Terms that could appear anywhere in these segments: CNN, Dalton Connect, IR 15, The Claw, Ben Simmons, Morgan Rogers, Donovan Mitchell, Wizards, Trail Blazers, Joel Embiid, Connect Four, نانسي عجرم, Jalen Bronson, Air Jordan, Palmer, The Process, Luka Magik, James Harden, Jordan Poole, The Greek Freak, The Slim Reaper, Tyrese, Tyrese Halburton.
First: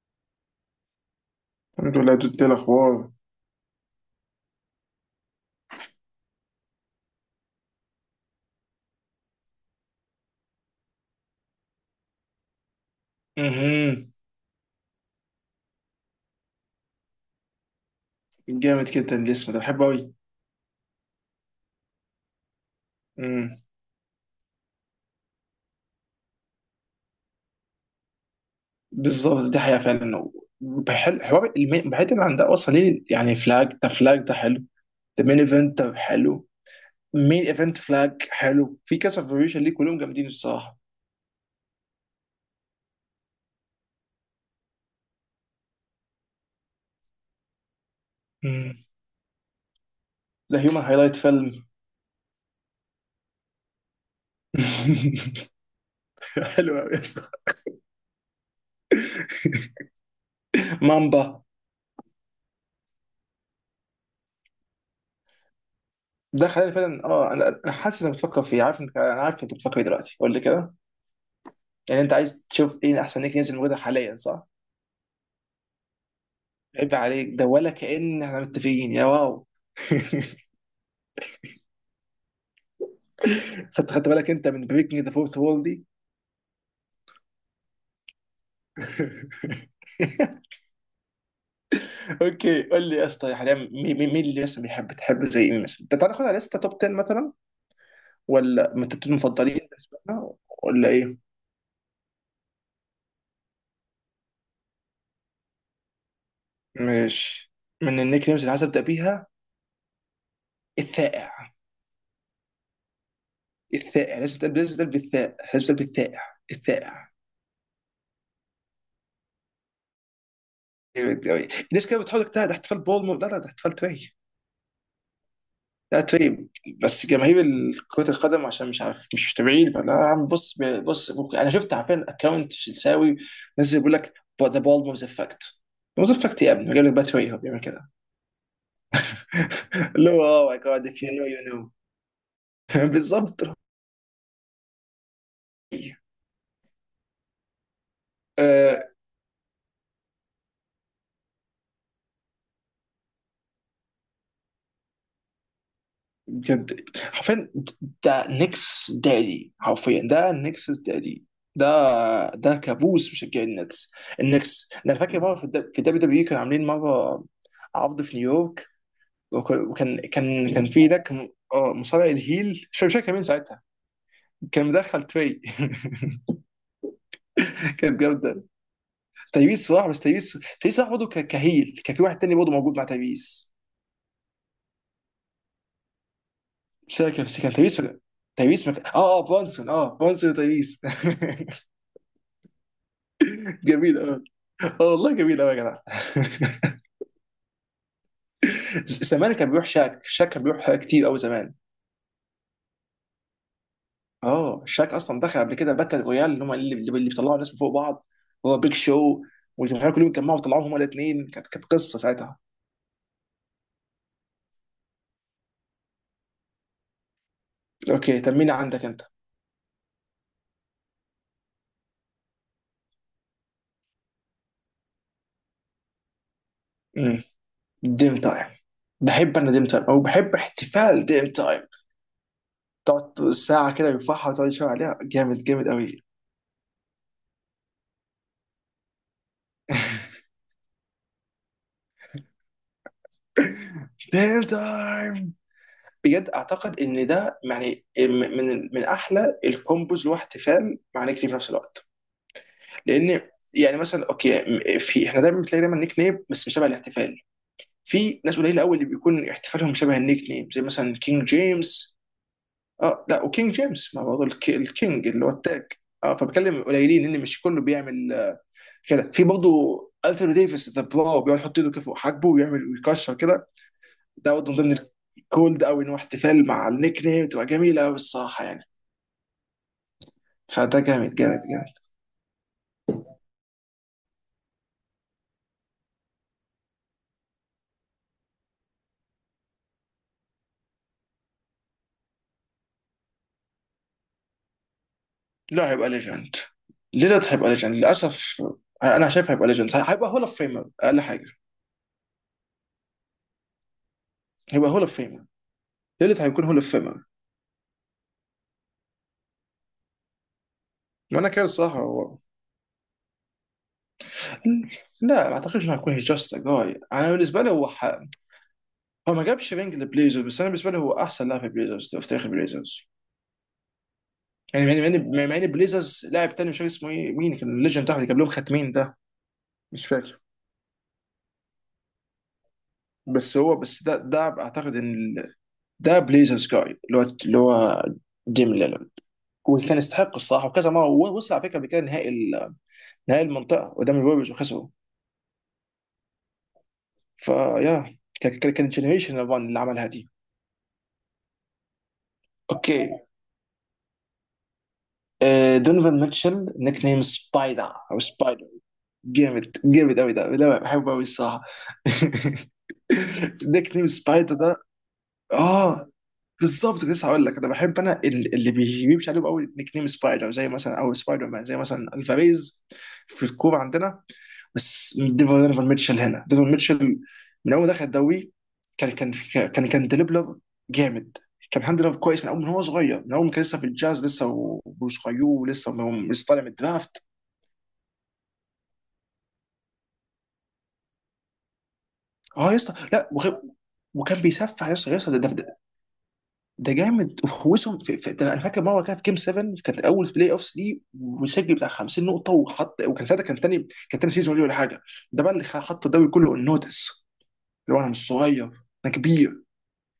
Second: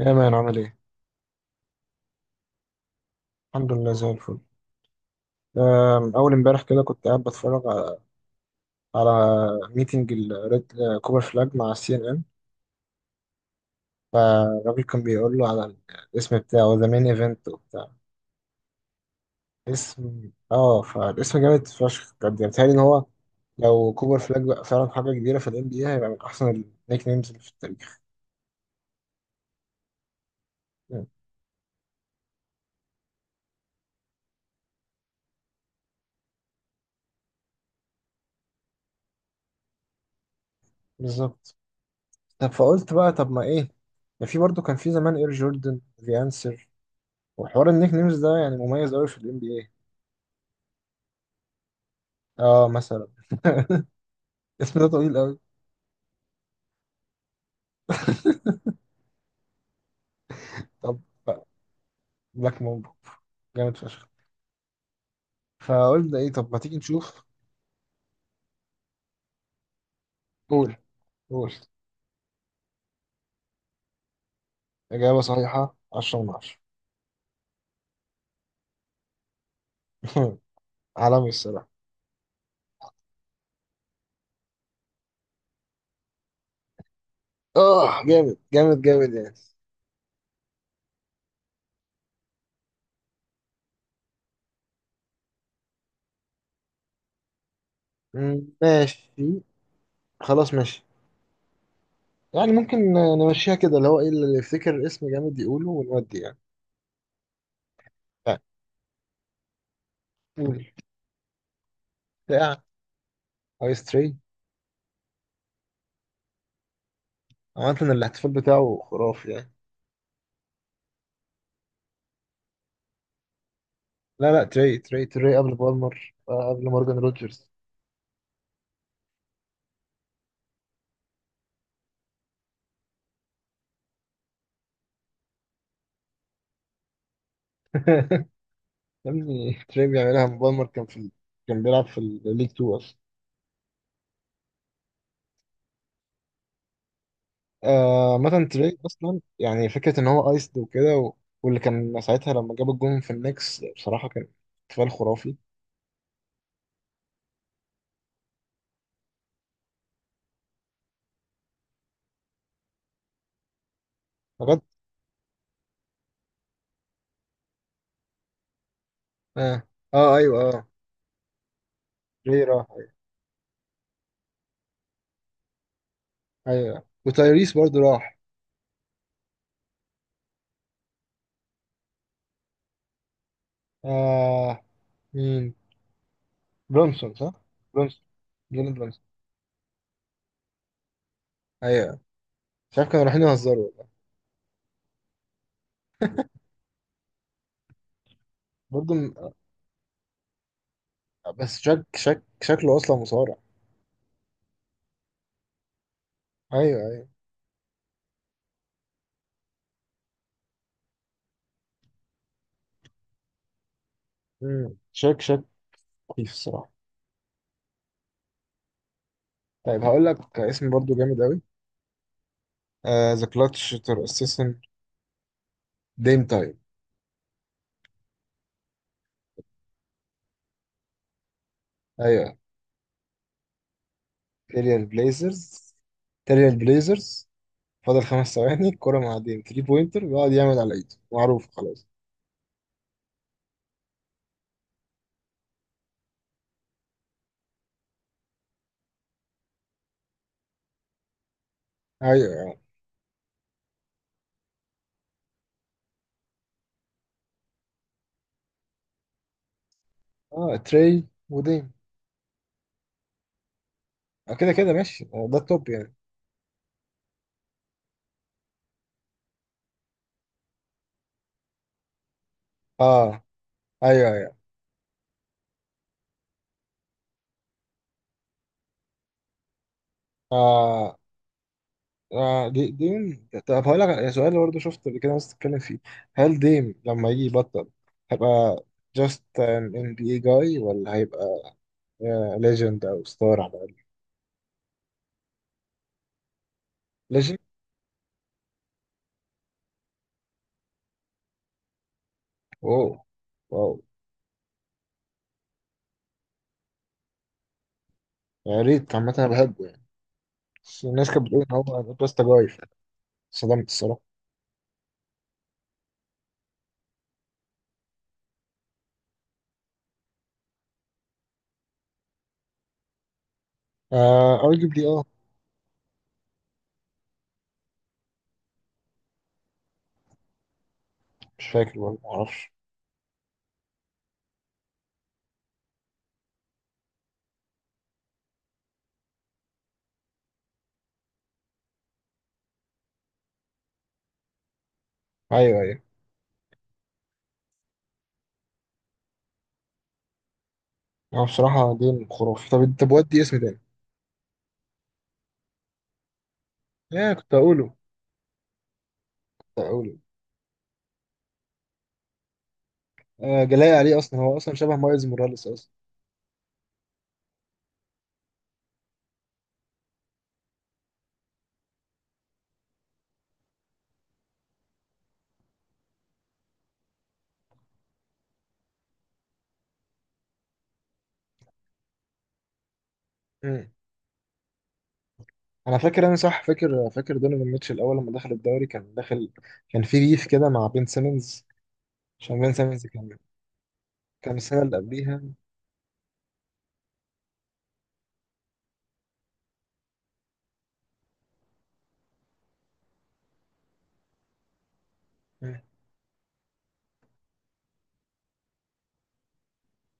يا مان عامل ايه؟ الحمد لله دود. إيه الاخبار؟ الحمد لله زي الفل. أول امبارح كده كنت قاعد بتفرج على ميتنج الريد كوبر فلاج مع سي ان ان. امم فالراجل كان بيقول له على الاسم بتاعه، ذا مين ايفنت وبتاع جامد جدا. الاسم ده بحبه قوي. اسم. اه فالاسم جامد فشخ بجد. يعني بيتهيألي إن هو امم لو كوبر فلاج بقى فعلا حاجة كبيرة في الام بي اي، هيبقى من أحسن النيك نيمز اللي في التاريخ. بالظبط، دي حقيقه فعلا. يعني بحل حوار المين، بعيدا عن ده اصلا ليه يعني؟ فلاج ده، فلاج ده حلو، ده مين ايفنت، ده حلو. مين ايفنت فلاج حلو في كذا فيريشن، ليه كلهم جامدين الصراحه. بالظبط. طب فقلت بقى، طب ما ايه، ده في برضه كان في زمان اير جوردن ذا انسر. وحوار النيك نيمز ده يعني امم مميز قوي في الام بي. ده هيومن هايلايت فيلم. اه مثلا. اسم ده طويل قوي. حلو قوي يا اسطى. طب مامبا. بقى، بلاك مامبو، جامد فشخ. فقلنا ايه، ده طب ما خلاني تيجي فعلا. نشوف. اه، انا حاسس انك بتفكر فيه. عارف انك، انا عارف انت بتفكر فيه دلوقتي. قول لي كده. قول قول. يعني انت عايز تشوف ايه احسن نيك نيمز الموجوده حاليا، صح؟ اجابه صحيحه، 10 من 10. عيب عليك، ده ولا كأن احنا متفقين يا واو. عالمي الصراحه. خدت بالك انت من بريكنج ذا فورث وول دي؟ اه جامد جامد جامد يعني. اوكي، قول لي يا اسطى، حاليا مين اللي لسه بيحب تحب؟ زي مين مثلا؟ انت تعالى ناخدها لسته توب 10 مثلا، مم، ولا من التوب ماشي. المفضلين بالنسبه لنا، خلاص ماشي. ولا ايه؟ يعني ممكن نمشيها كده، اللي هو ايه اللي يفتكر اسم جامد يقوله ونودي يعني. ماشي. من النيك يعني نيمز اللي عايز ابدا بيها، قول. الثائع. بتاع عايز تري. الثائع لازم تبدا، لازم تبدا بالثاء، لازم تبدا بالثائع. الثائع عامة الاحتفال بتاعه خرافي يعني. جامد أوي. الناس كده بتحاول تجتهد احتفال بولمور. لا لا، ده احتفال تري. لا لا، تري تري تري قبل لا بالمر، آه، تريب. قبل مورجان بس جماهير روجرز. كرة القدم، عشان مش عارف، مش متابعين. فلا يا عم، بص بص، ممكن انا شفت، عارفين اكونت شلساوي نزل بيقول لك ذا بول موز افكت. موز افكت يا ابني، جاب لك بقى تري هو بيعمل كده. يا ابني تري اللي هو، بيعملها، اوه ماي مبالمر كان جاد، اف يو في نو يو كان نو. بيلعب في الليج 2 اصلا. بالظبط. آه مثلا تري آه، اصلا، يعني فكره ان هو ايسد وكده واللي كان ساعتها لما جاب الجون في النكس بصراحه كان احتفال خرافي. بجد حرفيا، ده نيكس دادي حرفيا، ده نيكس دادي. ده، ده كابوس مشجعين النتس. بجد. النكس ده، انا فاكر مره في الدبليو دبليو كانوا عاملين مره عرض في نيويورك، وك- اه وكان اه ايوه كان كان اه، في ده، كان اه مصارع تري راح. الهيل، مش ايوه فاكر كان مين ساعتها، كان مدخل تري. ايوه، وتايريس برضو كانت راح. جامده. تيبيس صراحه، بس تيبيس. تيبيس صراحه برضه كهيل، كان في واحد تاني برضه موجود مع تيبيس، آه مين، مش برونسون فاكر، صح؟ بس كان تيبيس ولا... برونسون، تيبيس جيلين مك... اه برونسون. اه برونسون، اه برونسون وتيبيس. ايوه، مش عارف كانوا رايحين يهزروا والله. جميل، اه. اه والله، جميل قوي يا جدع. برضو م- زمان كان بيروح شاك. شاك كان بيروح كتير قوي زمان. بس شك شكله اصلا مصارع. اه، شاك اصلا دخل قبل كده باتل رويال، اللي هم اللي، ايوه اللي ايوه. بيطلعوا الناس من فوق بعض، هو بيج شو، والجمهور كلهم اتجمعوا وطلعوهم هما الاثنين. كانت، كانت قصه ساعتها. مم. شك كويس الصراحه. اوكي، تميني عندك انت. طيب هقول لك اسم برضو جامد قوي، ذا كلاتش تور اسيسن، ديم تايم. امم ديم تايم. بحب انا ديم تايم، او بحب احتفال ديم تايم. ايوه، تقعد ساعه كده يرفعها وتقعد تشاور تيريال عليها. جامد، جامد بليزرز، قوي. تيريال بليزرز. فاضل خمس ثواني الكرة مع ديم 3 بوينتر بيقعد يعمل على ايده، معروف خلاص. ديم تايم. بجد اعتقد ان ده يعني من احلى الكومبوز، اللي هو احتفال مع نيكتي في نفس الوقت. ايوه أيوة. لان يعني مثلا، اوكي، في احنا دايما بتلاقي دايما نيك نيم بس مش شبه الاحتفال. في ناس قليله قوي اللي بيكون احتفالهم شبه النيك نيم، اه زي مثلا تري كينج وديم، جيمس. اه لا، وكينج جيمس ما برضه آه، كده كده الكينج، ماشي، اللي آه، هو ده التاج. التوب يعني. اه، فبتكلم قليلين ان مش كله بيعمل، كده. في برضه انثوني ديفيس ذا بلاو، بيقعد يحط ايده كده فوق حاجبه ويعمل ويكشر اه كده. ايوه ده ايوه، برضه من ضمن الكولد قوي، ان هو احتفال مع النيك نيم تبقى جميله قوي الصراحه يعني. فده اه, جامد، جامد، جامد. آه دي ديم. طب هقول لك سؤال برضه، شفت قبل كده ناس بتتكلم فيه، هل ديم لما يجي يبطل هيبقى just an NBA guy ولا هيبقى يا ليجند او ستار على الاقل؟ لا، هيبقى ليجند. ليلارد ليجند. هيبقى ليجند للاسف. انا شايف هيبقى ليجند، هيبقى هول اوف فيمر اقل حاجه. واو واو. هيبقى هول اوف فيمر. ليلارد هيكون هول اوف فيمر. يا ريت عامه انا بحبه يعني، بس الناس ما كانت انا كده بتقول ان هو الصراحه هو. باستا جاي. صدمت الصراحه. لا، ما اعتقدش انه هيكون جاست ا جاي. انا بالنسبه لي هو ح... هو ما جابش رينج لبليزرز، بس انا بالنسبه لي هو احسن لاعب في بليزرز في تاريخ البليزرز. آه يعني، ارجبلي مع اه. ان، مع ان بليزرز لاعب تاني، مش فاكر اسمه ايه، مين كان الليجند بتاعهم اللي جاب لهم خاتمين ده، مش فاكر. مش فاكر والله، ما اعرفش. بس هو، بس ده، ده اعتقد ان ده بليزرز جاي، اللي هو، اللي هو ديم ليلارد. وكان يستحق الصراحه، وكذا مره وصل على فكره قبل كده نهائي نهائي المنطقه قدام الوريوز وخسروا. ايوه ايوه. فيا كانت جنريشن ران اللي عملها دي. هو بصراحه دين خرافي. طب اوكي، طب ودي اسم تاني. آه، دونيفان ميتشل نيك نيم يا كنت سبايدر اقوله. او سبايدر. جامد، كنت اقوله. جامد قوي ده، لا بحبه قوي الصراحه. آه جلاي نيك نيم عليه اصلا، سبايدر هو اصلا ده، شبه مايلز موراليس اصلا. اه، بالظبط. كنت لسه هقول لك. انا بحب انا اللي بيمشي عليهم قوي نيك نيم سبايدر، زي مثلا او سبايدر مان، زي مثلا الفاريز في الكوره عندنا. بس ديفون، ديفون ميتشل هنا، ديفون ميتشل من اول دخل الدوري، كان كان كان ديليبلر جامد. كان الحمد لله كويس من اول من هو صغير، من اول ما كان لسه في مم. الجاز لسه، وصغير ولسه، انا ما فاكر، هو انا لسه طالع صح من فاكر، الدرافت. فاكر دونيفان ميتشل الاول لما دخل الدوري كان داخل. كان في ريف كده مع بين سيمنز، عشان اه بين يا سيمنز اسطى، لا كان وغير، وكان كان السنه بيسفح يا اللي اسطى، يا اسطى ده، قبليها. ده، ده، ده جامد. وفوزهم في، في ده، انا فاكر مره كان في جيم 7، كانت اول بلاي اوفس ليه، وسجل بتاع 50 نقطه، وحط، وكان ساعتها كان تاني، كان تاني سيزون ليه ولا حاجه. ده بقى اللي مم. حط الدوري كله النوتس، اللي هو انا مش صغير، انا كبير.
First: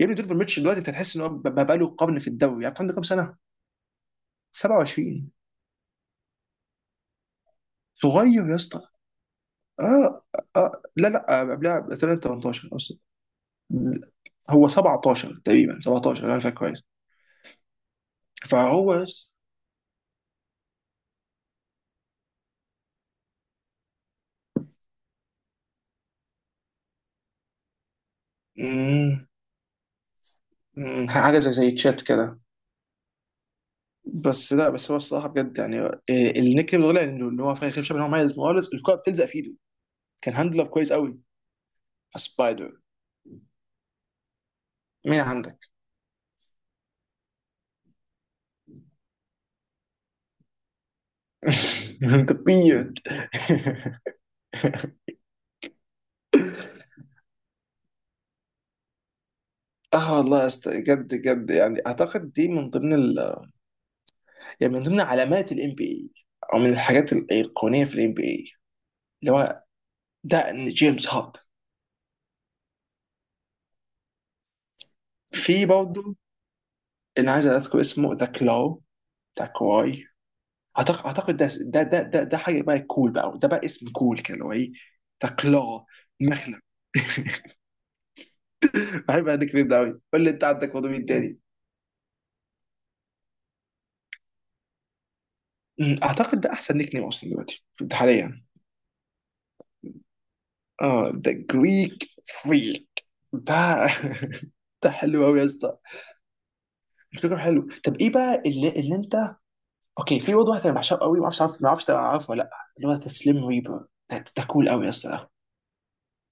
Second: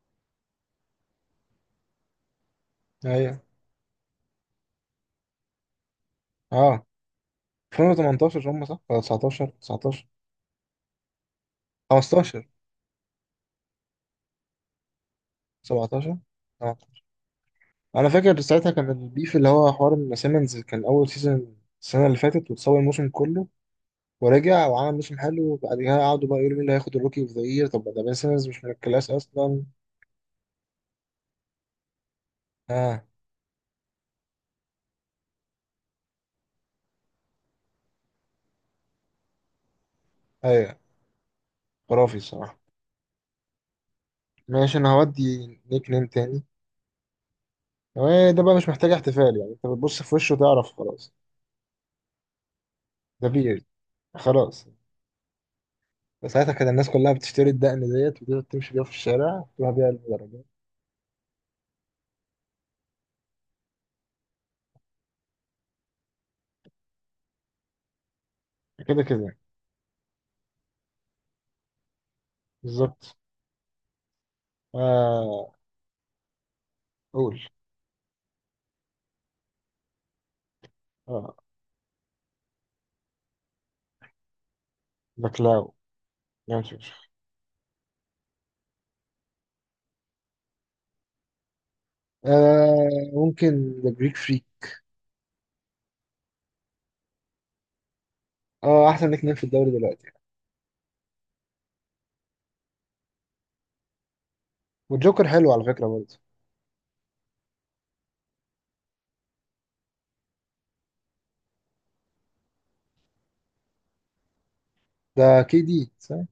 يا ابني دونيفر ميتشل دلوقتي انت هتحس ان هو بقى له قرن في الدوري. عارف عنده كام سنه؟ ايوه. 27. اه صغير 2018 يا هم، صح اسطى. ولا 19؟ 19، اه، اه، لا لا، آه، قبلها تقريباً 15، 18 اصلا، هو 17 تقريبا، 17، 17 لو انا فاكر 18. كويس. انا فاكر ساعتها كان فهو يس... البيف اللي هو حوار ان سيمنز كان اول سيزون السنه اللي فاتت وتصور الموسم كله، ورجع وعمل موسم حلو، وبعدها قعدوا بقى يقولوا مين اللي هياخد الروكي اوف ذا يير. طب ده بين سيمنز مش من الكلاس مم، اصلا. حاجه زي زي تشات كده. اه بس لا، بس هو الصراحه بجد يعني، النيك نيم الغلا انه، إن هو فاهم خير، شايف ان هو مميز خالص، الكوره بتلزق في ايده. كان هاندلر ايوه. كويس قوي. خرافي الصراحه. سبايدر. ماشي انا مين هودي. عندك؟ نيك نيم تاني، آه، ده بقى مش محتاج احتفال يعني، انت بتبص في وشه تعرف خلاص. انت بيرد. ده بيرد. خلاص. ساعتها كان الناس كلها بتشتري الدقن ديت، وتقدر تمشي بيها في الشارع، تروح بيها اه والله المدرجات. يا اسطى، جد جد يعني، اعتقد دي من ضمن ال... يعني من ضمن علامات الام بي اي، او من الحاجات الايقونيه في الام بي اي، كده اللي كده. هو ده، إن جيمس هاردن. بالظبط. آه في برضه اللي قول. عايز اذكر اسمه، ذا كلاو، ذا كواي. اعتقد اه، اعتقد ده, حاجه بقى كول بقى، ده بقى اسم كول كده، اللي هو ايه؟ ذا باكلاو كلاو، مخلب. جامد فشخ. بحب النيك نيم ده قوي. قول لي انت عندك برضه مين تاني. آه ممكن ذا بريك فري. اعتقد ده احسن نيك نيم اصلا دلوقتي، حاليا. اه احسن نيك نيم في الدوري دلوقتي. اه، ذا جريك فريك ده. ده حلو والجوكر قوي يا حلو على اسطى. فكره برضه. الفكره حلو. طب ايه بقى اللي، اللي انت. اوكي، في برضه واحد انا بحشره قوي، ما اعرفش عارف، ما اعرفش عارفه ولا لا، اللي هو ذا سليم ريبر ده، ده كول قوي يا اسطى ده. ده كي دي صح؟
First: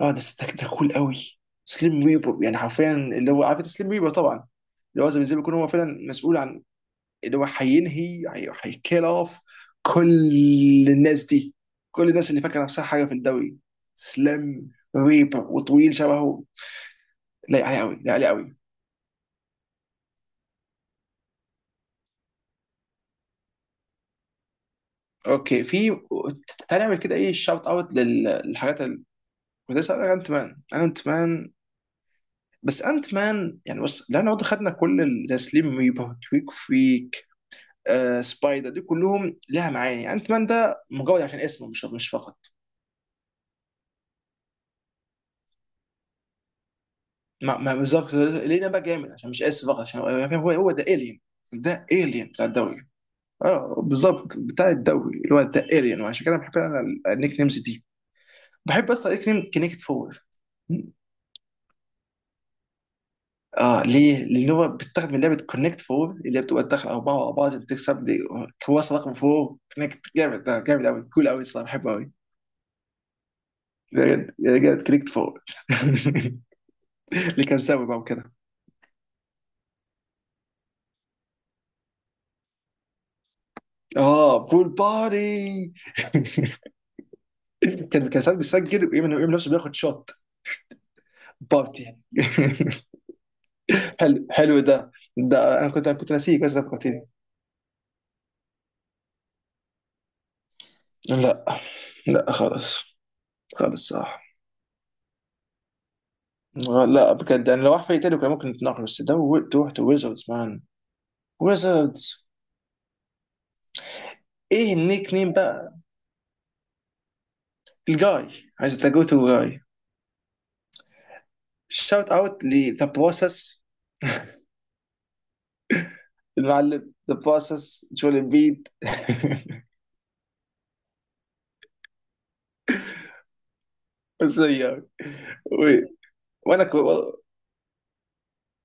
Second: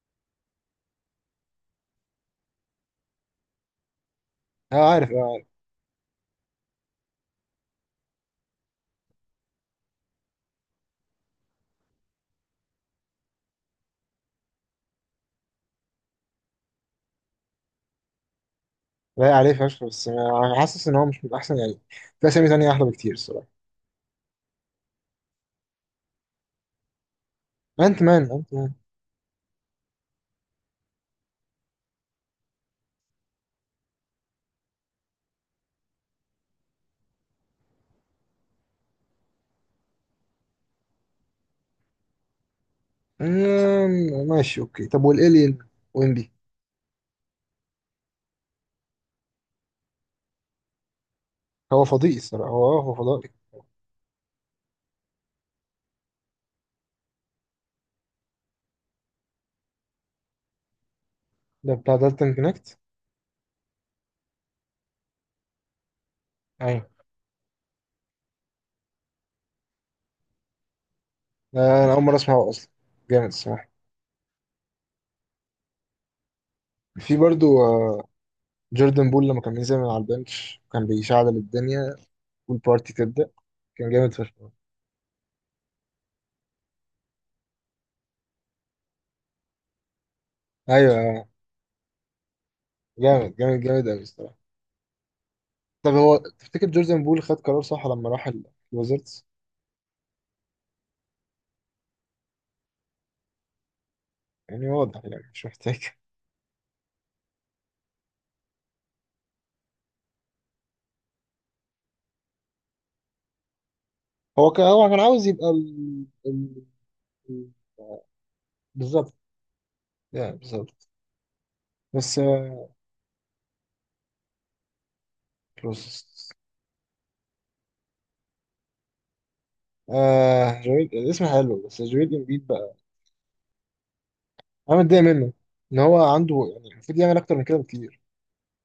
اه ده، ده كول قوي. سليم ريبر، يعني حرفيا، اللي هو عارف سليم ريبر طبعا، اه اللي عارف هو اه زي، زي ما عارف. يكون هو فعلا مسؤول عن، اللي هو هينهي، هيكيل اوف كل الناس دي، كل الناس اللي فاكره نفسها حاجه في الدوري. سليم ريبر، وطويل شبهه، لايق عليه قوي، لايق عليه قوي. لايق عليه فشخ، بس آه، أنا حاسس ان هو مش من احسن يعني. في اسامي تانية احلى بكتير الصراحه. اوكي، في، تعالى نعمل كده ايه شاوت اوت انت مان. انت مان. للحاجات الكويسه. انا انت مان، انا انت مان. بس انت مان يعني، بص، لان برضه خدنا كل زي سليم ريبر، تويك فريك، آه سبايدر، دي كلهم لها معاني. انت مان ده مجرد عشان اسمه، مش مش فقط. مم، ماشي. اوكي طب والالين، وينبي. ما، ما بالظبط، لينا بقى جامد عشان مش اسم فقط، عشان هو، هو ده الين، هو ده فضائي الين بتاع الصراحه، الدوري. هو فضائي. اه بالظبط، بتاع الدوري، اللي هو ده الين. وعشان كده بحب انا النيك نيمز دي. بحب اصلا النيك نيم كونكت فور. ده بتاع دالتون كونكت. اه ليه؟ لان هو بيتاخد من لعبه كونكت فور، اللي هي بتبقى ايوه. تدخل اربعه ورا بعض عشان تكسب دي. كويس رقم فور كونكت، جامد، ده جامد قوي، كول قوي ده الصراحه، انا بحبه اول قوي. مره اسمعه اصلا. جامد الصراحه. جامد، جامد كونكت فور. في اللي برضه كان ساوي بقى وكده. جوردن بول لما كان بينزل من على البنش كان بيشعل الدنيا والبارتي تبدأ. كان جامد فشخ. اه، بول باري. كان، كان ساعات بيسجل ويعمل، يعمل نفسه بياخد شوت. ايوه. بارتي. جامد جامد جامد قوي حلو، الصراحة. حلو ده. ده انا كنت، طب كنت هو ناسيه، بس ده تفتكر جوردن فكرتني. بول خد قرار صح لما راح الوزيرتس؟ لا، لا خالص، خالص صح. يعني واضح، يعني مش محتاج. لا بجد يعني، لو واحد فريق تاني كان ممكن نتناقش، بس ده، و- تروح تو ويزردز مان، ويزردز. هو كان ايه هو كان النيك عاوز نيم يبقى بقى؟ ال- الجاي. عايز تجو بالظبط، تو جاي. يعني بالظبط. شوت بس اوت آه، لذا بروسس. بروسس. المعلم ذا بروسس، جول امبيد. آه جويل، الاسم حلو، بس جويل امبيد بقى انا ازيك. متضايق منه، ان و- هو عنده وانا يعني المفروض كو... يعمل اكتر من كده بكتير.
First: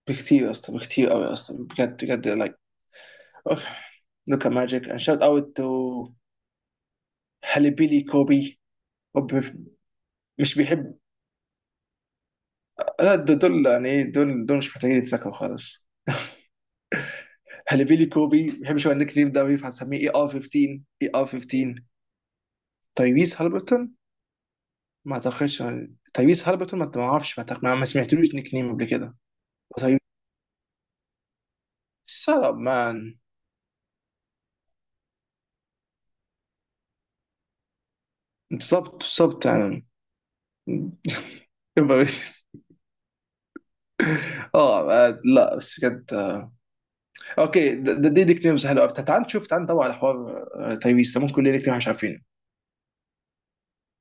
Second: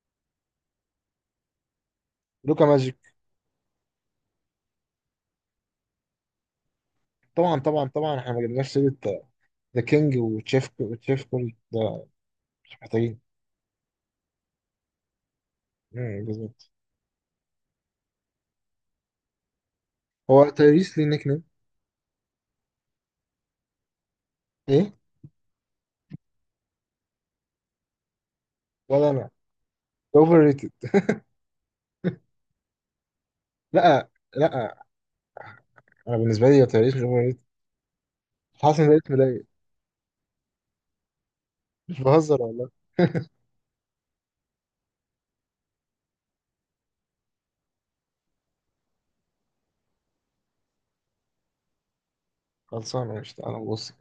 بكتير يا اسطى، بكتير قوي يا اسطى، بجد، بجد لايك. لوكا ماجيك. لوكا ماجيك اند شوت اوت تو طبعا طبعا هاليبيلي طبعا احنا ما كوبي. جبناش سيرة. وب- ذا كينج مش وتشيف، بيحب. تشيف كوري ده مش لا، محتاجين. دول دول يعني ايه، دول دول مش محتاجين يتذكروا خالص. مم، بالظبط. هاليبيلي كوبي ما بيحبش هو النيك نيم ده، فهنسميه اي ار هو 15، تايريس ليه اي ار نيك نيم؟ 15. تايريس هالبرتون؟ ايه. ما اعتقدش. تايريس هالبرتون، ما، ما اعرفش، ما أعتقد، ما سمعتلوش نيك نيم قبل ولا كده. انا. تايريس. اوفر ريتد. شut up مان. لا لا، انا بالنسبه لي تايريس مش اوفر ريتد. حاسس ان بالظبط، ده اسم ضايق. بالظبط يعني مش بهزر يبقى... والله. اه، آه، لا بس بجد، آه، اوكي، دي نيك نيمز حلوه. طب تعال نشوف، تعال ندور على حوار. آه، تايريس ده ممكن ليه نيك نيم إحنا مش عارفينه. خلصانه، مش تعالى نبص.